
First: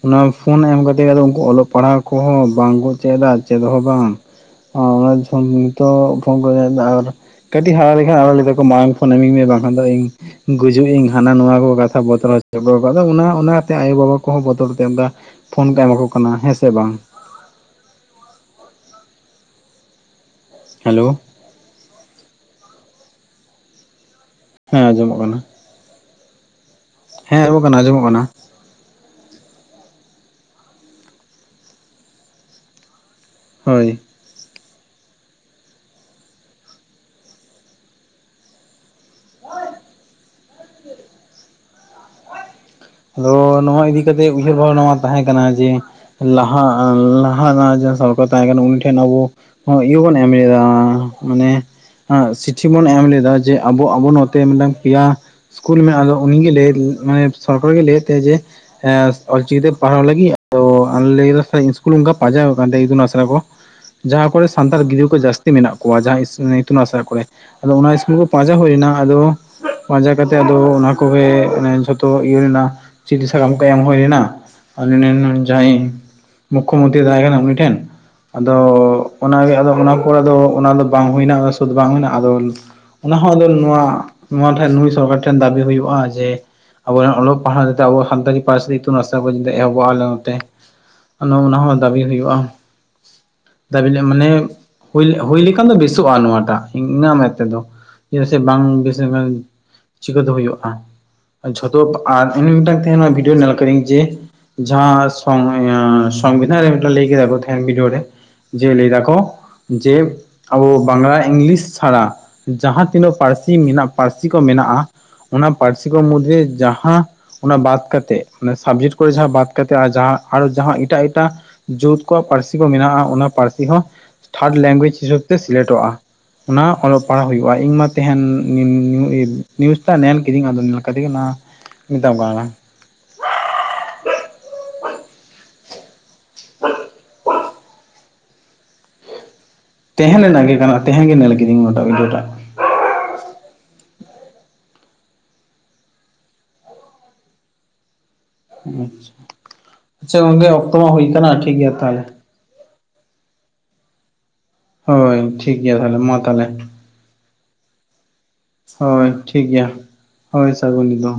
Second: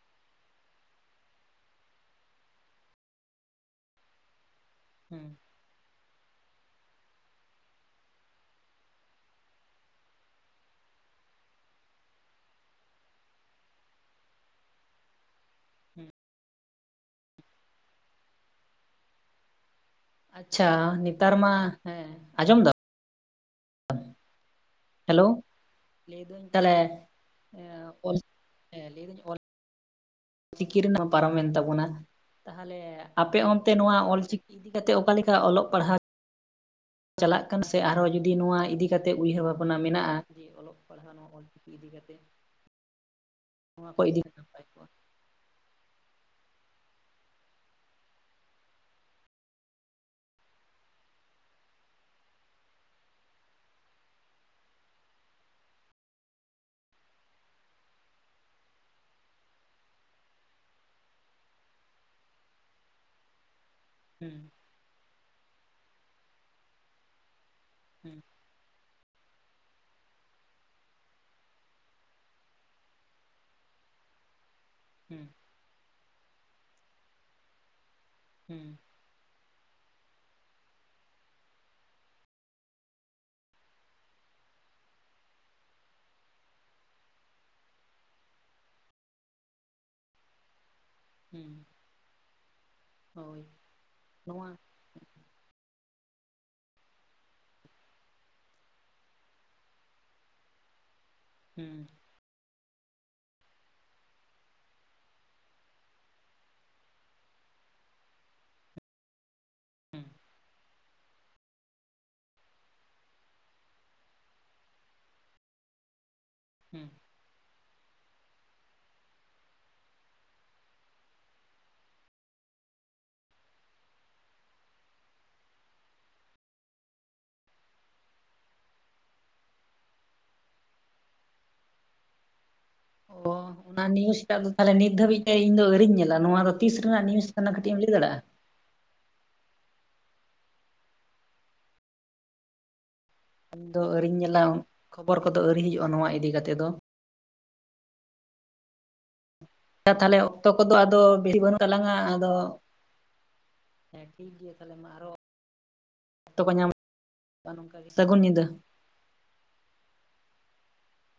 ᱱᱚᱣᱟ ᱯᱷᱳᱱ ᱮᱢ ᱠᱟᱛᱮᱮᱫ ᱟᱫᱚ ᱩᱱᱠᱩ ᱚᱞᱚᱜ ᱯᱟᱲᱦᱟᱜ ᱠᱚᱦᱚᱸ ᱵᱟᱝ ᱠᱚ ᱪᱮᱫ-ᱟ ᱪᱮᱫ ᱦᱚᱸ ᱵᱟᱝ ᱦᱮᱸ ᱚᱱᱟᱚ ᱠᱟᱹᱴᱤᱡ ᱦᱟᱨᱟ ᱞᱮᱠᱷᱟᱱ ᱟᱲᱚ ᱞᱮᱠᱟ ᱢᱟᱲᱟᱝ ᱯᱷᱳᱱ ᱤᱢᱟᱧ ᱢᱮ ᱵᱟᱝᱠᱷᱟᱱ ᱫᱚ ᱤᱧ ᱜᱩᱡᱩᱜ ᱤᱧ ᱦᱟᱱᱟ ᱱᱚᱣᱟ ᱠᱚ ᱠᱟᱛᱷᱟ ᱵᱚᱛᱚᱨ ᱦᱚᱪᱚ ᱟᱠᱟᱫᱟ ᱚᱱᱟ ᱚᱱᱟ ᱛᱮ ᱟᱭᱳ ᱵᱟᱵᱟ ᱠᱚᱦᱚᱸ ᱵᱚᱛᱚᱨ ᱮᱱᱟ ᱯᱷᱳᱱ ᱠᱚ ᱮᱢᱟ ᱠᱚ ᱠᱟᱱᱟ ᱦᱮᱸᱥᱮ ᱵᱟᱝ ᱟᱪᱷᱟ ᱦᱮᱞᱳ ᱱᱮᱛᱟᱨ ᱢᱟ ᱦᱮᱸ ᱟᱸᱡᱚᱢ ᱫᱟᱢ ᱦᱮᱸ ᱟᱸᱡᱚᱢᱚᱜ ᱦᱮᱞᱳ ᱠᱟᱱᱟ ᱞᱟᱹᱭᱫᱟᱹᱧ ᱛᱟᱦᱞᱮ ᱦᱮᱸ ᱟᱸᱡᱚᱢᱚᱜ ᱠᱟᱱᱟ ᱟᱸᱡᱚᱢᱚᱜ ᱠᱟᱱᱟ ᱞᱟᱹᱭ ᱫᱟ. ᱧ ᱚᱞ ᱪᱤᱠᱤ ᱨᱮᱱᱟᱜ ᱯᱟᱨᱚᱢᱮᱱ ᱛᱟᱵᱚᱱᱟ ᱛᱟᱦᱚᱞᱮ ᱟᱯᱮ ᱚᱱᱛᱮ‌‌‍‍‍ ᱦᱳᱭ ᱱᱚᱣᱟ ᱚᱞᱪᱤᱠᱤ ᱤᱫᱤᱠᱟ ᱠᱟᱛᱮ ᱚᱠᱟ ᱚᱞᱚᱜ ᱯᱟᱲᱦᱟᱜ ᱪᱟᱞᱟᱜ ᱠᱟᱱ ᱥᱮ ᱟᱨᱦᱚᱸ ᱡᱩᱫᱤ ᱱᱚᱣᱟ ᱤᱫᱤ ᱠᱟᱛᱮᱫ ᱩᱭᱦᱟᱹᱨ ᱵᱷᱟᱵᱽᱱᱟ ᱢᱮᱱᱟᱜᱼᱟ ᱡᱮ ᱚᱞᱚᱜ ᱯᱟᱲᱦᱟᱣ ᱱᱚᱣᱟ ᱚᱞᱪᱤᱠᱤ ᱤᱫᱤ ᱠᱟᱛᱮ ᱟᱫᱚ ᱱᱚᱣᱟ ᱠᱚ ᱤᱫᱤ ᱠᱟᱛᱮᱜ ᱠᱟᱛᱮ ᱩᱭᱦᱟᱹᱨ ᱱᱟᱯᱟᱭ ᱵᱷᱟᱵᱽᱱᱟ ᱠᱚᱜᱼᱟ ᱱᱚᱣᱟ ᱛᱟᱦᱮᱸ ᱠᱟᱱᱟ ᱡᱮ ᱞᱟᱦᱟ ᱞᱟᱦᱟ ᱡᱟᱦᱟᱸ ᱥᱚᱨᱠᱟᱨ ᱛᱟᱦᱮᱸ ᱠᱟᱱᱟ ᱩᱱᱤ ᱴᱷᱮᱱ ᱟᱵᱚ ᱤᱭᱟᱹ ᱵᱚᱱ ᱮᱢ ᱞᱮᱫᱟ ᱢᱟᱱᱮ ᱪᱤᱴᱷᱤ ᱵᱚᱱ ᱮᱢ ᱞᱮᱫᱟ ᱡᱮ ᱟᱵᱚ ᱟᱵᱚ ᱱᱚᱛᱮ ᱢᱤᱫᱴᱟᱝ ᱯᱮᱭᱟ ᱤᱥᱠᱩᱞ ᱢᱮ ᱟᱫᱚ ᱩᱱᱤᱜᱮ ᱞᱟᱹᱭ ᱢᱟᱱᱮ ᱥᱚᱨᱠᱟᱨ ᱜᱮᱭ ᱞᱟᱹᱭᱮᱫ ᱛᱟᱦᱮᱫ ᱡᱮ ᱦᱮᱸ ᱚᱞᱪᱤᱠᱤ ᱛᱮ ᱯᱟᱲᱦᱟᱣ ᱞᱟᱹᱜᱤᱫ ᱟᱫᱚ ᱟᱞᱮ ᱞᱟᱹᱭᱟ ᱤᱥᱠᱩᱞ ᱚᱱᱠᱟ ᱯᱟᱸᱡᱟᱣᱮᱫ ᱠᱟᱱ ᱛᱟᱦᱮ ᱤᱛᱩᱱ ᱟᱥᱲᱟ ᱠᱚ ᱡᱟᱦᱟᱸ ᱦᱩᱸ ᱠᱚᱨᱮ ᱥᱟᱱᱛᱟᱲ ᱜᱤᱫᱽᱨᱟᱹ ᱠᱚ ᱡᱟᱹᱥᱛᱤ ᱢᱮᱱᱟᱜ ᱠᱚᱣᱟ ᱡᱟᱦᱟᱸ ᱤᱛᱩᱱ ᱟᱥᱲᱟ ᱠᱚᱨᱮ ᱟᱫᱚ ᱚᱱᱟ ᱤᱥᱠᱩᱞ ᱦᱩᱸ ᱠᱚ ᱯᱟᱸᱪ ᱯᱟᱸᱡᱟ ᱦᱩᱭᱱᱟ ᱟᱫᱚ ᱯᱟᱸᱡᱟ ᱠᱟᱛᱮᱜ ᱟᱫᱚ ᱚᱱᱟ ᱠᱚᱜᱮ ᱡᱷᱚᱛᱚ ᱤᱭᱟᱹ ᱨᱮᱱᱟᱜ ᱪᱤᱴᱷᱤ ᱥᱟᱠᱟᱢ ᱠᱚ ᱮᱢ ᱦᱩᱭ ᱞᱮᱱᱟ ᱦᱩᱸ ᱡᱟᱦᱟᱸᱭ ᱢᱩᱠᱠᱷᱚ ᱢᱚᱱᱛᱨᱤᱭ ᱛᱟᱦᱮᱸ ᱠᱟᱱᱟ ᱩᱱᱤ ᱴᱷᱮᱱ ᱦᱩᱸ ᱟᱫᱚ ᱚᱱᱟᱜᱮ ᱟᱫᱚ ᱚᱱᱟ ᱯᱚᱨᱮ ᱫᱚ ᱚᱱᱟ ᱫᱚ ᱵᱟᱝ ᱦᱩᱭᱮᱱᱟ ᱥᱩᱫ ᱵᱟᱝ ᱦᱩᱭᱮᱱᱟ ᱟᱫᱚ ᱚᱱᱟ ᱦᱚᱸ ᱟᱫᱚ ᱱᱚᱣᱟ ᱱᱚᱣᱟ ᱴᱷᱮᱱ ᱱᱩᱭ ᱥᱚᱨᱠᱟᱨ ᱴᱷᱮᱱ ᱫᱟᱹᱵᱤ ᱦᱩᱭᱩᱜᱼᱟ ᱡᱮ ᱟᱵᱚᱱᱟᱜ ᱚᱞᱚᱜ ᱯᱟᱲᱦᱟᱣᱛᱮ ᱟᱵᱚᱣᱟᱜ ᱥᱟᱱᱛᱟᱲᱤ ᱯᱟᱹᱨᱥᱤ ᱤᱛᱩᱱ ᱟᱥᱲᱟ ᱠᱚ ᱡᱟᱛᱮ ᱮᱦᱚᱵᱚᱜᱼᱟ ᱟᱞᱮ ᱱᱛᱮ ᱱᱚᱜ ᱚ ᱦᱩᱸ ᱱᱚᱣᱟ ᱦᱚᱸ ᱫᱟᱹᱵᱤ ᱦᱩᱭᱩᱜᱼᱟ ᱦᱳᱭ ᱫᱟᱹᱵᱤ ᱞᱮ ᱢᱟᱱᱮ ᱱᱚᱣᱟ ᱦᱩᱭ, ᱦᱩᱭ ᱞᱮᱠᱷᱟᱱ ᱫᱚ ᱵᱮᱥᱚᱜᱼᱟ ᱱᱚᱣᱟᱴᱟᱜ ᱤᱧᱟᱹᱜ ᱢᱮᱫ ᱛᱮᱫᱚ ᱪᱮᱫᱟᱜ ᱥᱮ ᱵᱟᱝ ᱵᱮᱥ ᱞᱮᱠᱷᱟᱱ ᱪᱤᱠᱟᱹ ᱛᱮ ᱦᱩᱭᱩᱜᱼᱟ ᱦᱩᱸ ᱡᱷᱚᱛᱚ ᱟᱨ ᱤᱧ ᱢᱤᱫᱴᱟᱝ ᱛᱮᱦᱮᱸᱧᱚᱜ ᱵᱷᱤᱰᱤᱭᱳ ᱧᱮᱞ ᱟᱠᱟᱫᱤᱧ ᱡᱮ ᱡᱟᱦᱟᱸ ᱥᱚᱝ ᱥᱚᱝᱵᱤᱫᱷᱟᱱ ᱨᱮ ᱞᱟᱹᱭ ᱠᱮᱫᱟ ᱠᱚ ᱛᱮᱦᱮᱸᱧ ᱵᱷᱤᱰᱤᱭᱳ ᱨᱮ ᱡᱮ ᱞᱟᱹᱭ ᱫᱟᱠᱚ ᱡᱮ ᱦᱩᱸ ᱟᱵᱚ ᱵᱟᱝᱞᱟ ᱤᱝᱞᱤᱥ ᱪᱷᱟᱲᱟ ᱡᱟᱦᱟᱸ ᱛᱤᱱᱟᱹᱜ ᱯᱟᱹᱨᱥᱤ ᱢᱮᱱᱟᱜ ᱯᱟᱹᱨᱥᱤ ᱠᱚ ᱢᱮᱱᱟᱜᱼᱟ ᱚᱱᱟ ᱯᱟᱹᱨᱥᱤ ᱠᱚ ᱢᱩᱫᱽ ᱨᱮ ᱦᱩᱸ ᱡᱟᱦᱟᱸ ᱚᱱᱟ ᱵᱟᱫ ᱠᱟᱛᱮ ᱚᱱᱟ ᱥᱟᱵᱡᱮᱠᱴ ᱠᱚᱨᱮ ᱡᱟᱦᱟᱸ ᱵᱟᱫ ᱠᱟᱛᱮ ᱟᱨ ᱡᱟᱦᱟᱸ ᱟᱨᱦᱚ ᱡᱟᱦᱟᱸ ᱮᱴᱟᱜ ᱮᱴᱟᱜ ᱡᱳᱛ ᱠᱚᱣᱟᱜ ᱯᱟᱹᱨᱥᱤ ᱠᱚ ᱢᱮᱱᱟᱜᱼᱟ ᱚᱱᱟ ᱯᱟᱹᱨᱥᱤ ᱦᱚᱸ ᱛᱷᱟᱨᱰ ᱞᱮᱝᱜᱩᱭᱮᱡᱽ ᱦᱤᱥᱟᱹᱵ ᱛᱮ ᱥᱤᱞᱮᱠᱴᱚᱜᱼᱟ ᱚᱱᱟ ᱚᱞᱚᱜ ᱯᱟᱲᱦᱟᱜ ᱦᱩᱭᱩᱜᱼᱟ ᱤᱧ ᱢᱟ ᱛᱮᱦᱮᱱ ᱱᱤᱭᱩᱡᱽ ᱛᱮᱭᱟᱜ ᱧᱮᱞ ᱠᱤᱫᱤᱧ ᱟᱫᱚ ᱠᱟᱫ ᱠᱚ ᱱᱤᱛᱠᱟ [unintelligible] ᱚ ᱚᱱᱟ ᱱᱤᱭᱩᱡᱴᱟᱜ ᱫᱚ ᱛᱟᱦᱚᱞᱮ ᱱᱤᱛ ᱫᱷᱟᱹᱵᱤᱡ ᱛᱮ ᱤᱧ ᱫᱚ ᱟᱹᱣᱨᱤᱧ ᱧᱮᱞᱟ ᱱᱚᱣᱟ ᱫᱚ ᱛᱤᱥ ᱨᱮᱱᱟᱜ ᱱᱤᱭᱩᱥ ᱠᱟᱱᱟ ᱠᱟᱹᱴᱤᱡ ᱮᱢ ᱞᱟᱹᱭ ᱫᱟᱲᱮᱭᱟᱜᱼᱟ ᱛᱮᱦᱮᱸᱧ ᱨᱮᱱᱟᱜ ᱜᱮ ᱠᱟᱱᱟ ᱛᱮᱦᱮᱸᱧ ᱜᱮ ᱧᱮᱞ ᱠᱤᱫᱟᱹᱧ ᱱᱚᱭᱟᱴᱟᱜ ᱵᱷᱤᱰᱤᱭᱳ ᱴᱟᱜ ᱤᱧᱫᱚ ᱟᱹᱣᱨᱤᱧ ᱧᱮᱞᱟ ᱠᱷᱚᱵᱚᱨ ᱠᱚᱫᱚ ᱟᱹᱣᱨᱤ ᱦᱤᱡᱩᱜᱼᱟ ᱱᱚᱣᱟ ᱤᱫᱤ ᱠᱟᱛᱮᱫ ᱫᱚ ᱟᱪᱪᱷᱟ ᱛᱟᱦᱚᱞᱮ ᱟᱪᱪᱷᱟ ᱚᱠᱛᱚ ᱜᱚᱝᱠᱮ ᱠᱚᱫᱚ ᱢᱟ ᱟᱫᱚ ᱦᱩᱭ ᱵᱮᱥᱤ ᱠᱟᱱᱟ ᱴᱷᱤᱠ ᱵᱟᱹᱱᱩᱜ ᱜᱮᱭᱟ ᱛᱟᱞᱟᱝᱼᱟ ᱛᱟᱦᱚᱞᱮ ᱟᱫᱚ ᱦᱮᱸ ᱴᱷᱤᱠ ᱜᱮᱭᱟ ᱛᱟᱦᱚᱞᱮ ᱢᱟ ᱟᱨᱚ ᱦᱳᱭ ᱴᱷᱤᱠ ᱜᱮᱭᱟ ᱛᱟᱦᱚᱞᱮ ᱢᱟ ᱛᱟᱦᱚᱞᱮ ᱱᱟᱝᱠᱟ ᱜᱮ ᱥᱟᱹᱜᱩᱱ ᱧᱤᱫᱟᱹ ᱦᱳᱭ ᱴᱷᱤᱠ ᱜᱮᱭᱟ ᱦᱚᱭ ᱥᱟᱹᱜᱩᱱ ᱧᱤᱫᱟᱹ